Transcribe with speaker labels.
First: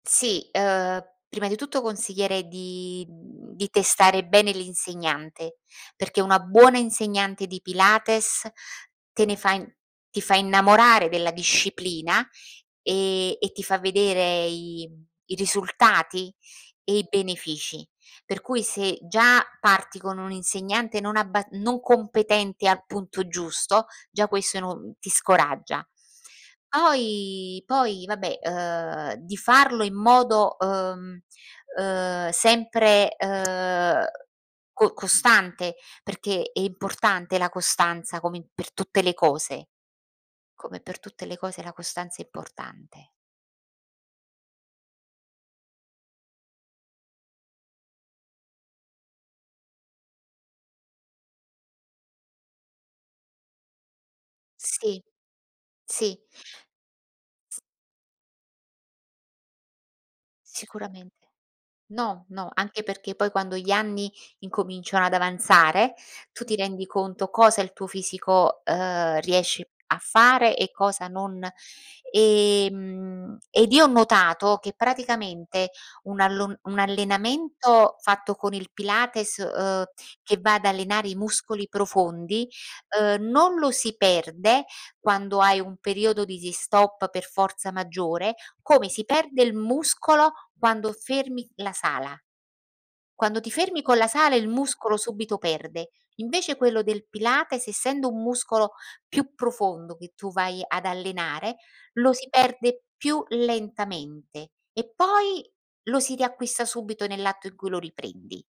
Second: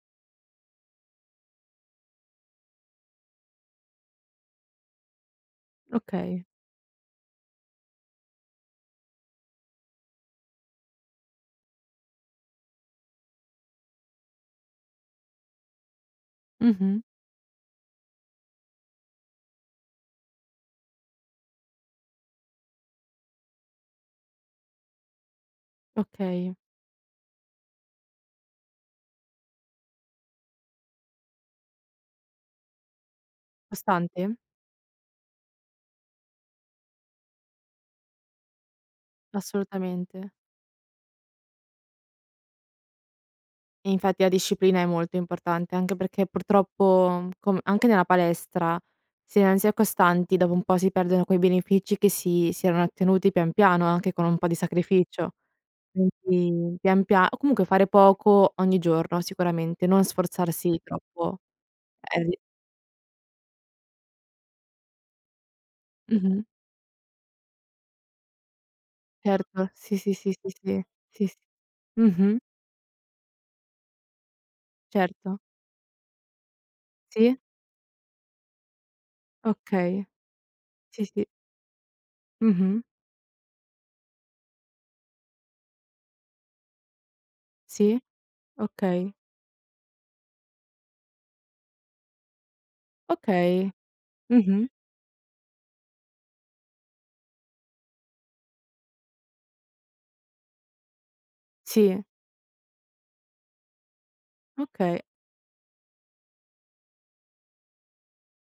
Speaker 1: Sì, ehm, prima di tutto consiglierei di, mhmm, di testare bene l'insegnante, perché, una
Speaker 2: Okay.
Speaker 1: buona insegnante di Pilates, te ne fa in ti fa innamorare della disciplina, ehm, e ti fa vedere i mhmm, i risultati e
Speaker 2: Mh-mh.
Speaker 1: i benefici, per cui, se già, parti con un'insegnante non abba non competente al punto giusto, già questo è no ti scoraggia.
Speaker 2: Okay.
Speaker 1: Poi poi vabbè, ehm, di farlo in modo, ehm, ehm, sempre, ehm
Speaker 2: Costante?
Speaker 1: co costante, perché è importante la costanza, come in per tutte le cose.
Speaker 2: Assolutamente.
Speaker 1: Come per tutte le cose la costanza è importante.
Speaker 2: E infatti, la disciplina è molto importante, anche perché, purtroppo, com anche nella palestra, se non si è costanti, dopo un po' si perdono quei benefici che si si erano ottenuti pian piano, anche con un po' di
Speaker 1: Sì,
Speaker 2: sacrificio.
Speaker 1: sì.
Speaker 2: Quindi pian pia o
Speaker 1: S
Speaker 2: comunque fare poco, ogni giorno sicuramente, non sforzarsi
Speaker 1: Sicuramente.
Speaker 2: troppo.
Speaker 1: No,
Speaker 2: Eh, di
Speaker 1: no, anche perché poi, quando gli anni incominciano ad avanzare,
Speaker 2: Mh-mh.
Speaker 1: tu ti rendi conto, cosa il tuo fisico, ehm, riesce
Speaker 2: Certo, sì,
Speaker 1: a
Speaker 2: sì, sì, sì,
Speaker 1: fare e
Speaker 2: sì.
Speaker 1: cosa
Speaker 2: Sì, s
Speaker 1: non
Speaker 2: mh-mh.
Speaker 1: e, mhmm, ed io ho notato che
Speaker 2: Certo.
Speaker 1: praticamente, un allon un
Speaker 2: Sì.
Speaker 1: allenamento fatto con il Pilates, ehm,
Speaker 2: Okay.
Speaker 1: che va ad
Speaker 2: Sì,
Speaker 1: allenare i
Speaker 2: sì.
Speaker 1: muscoli profondi,
Speaker 2: Mh-mh.
Speaker 1: ehm, non lo si perde quando hai un periodo di si stop per forza
Speaker 2: Sì,
Speaker 1: maggiore, come si
Speaker 2: okay.
Speaker 1: perde il muscolo quando fermi la sala. Quando ti
Speaker 2: Okay,
Speaker 1: fermi con la sala, il
Speaker 2: mh-mh.
Speaker 1: muscolo subito perde. Invece, quello del Pilates, essendo un muscolo più profondo che tu vai ad allenare,
Speaker 2: Sì.
Speaker 1: lo si perde più lentamente e
Speaker 2: Okay.
Speaker 1: poi, lo si riacquista subito, nell'atto in cui lo riprendi.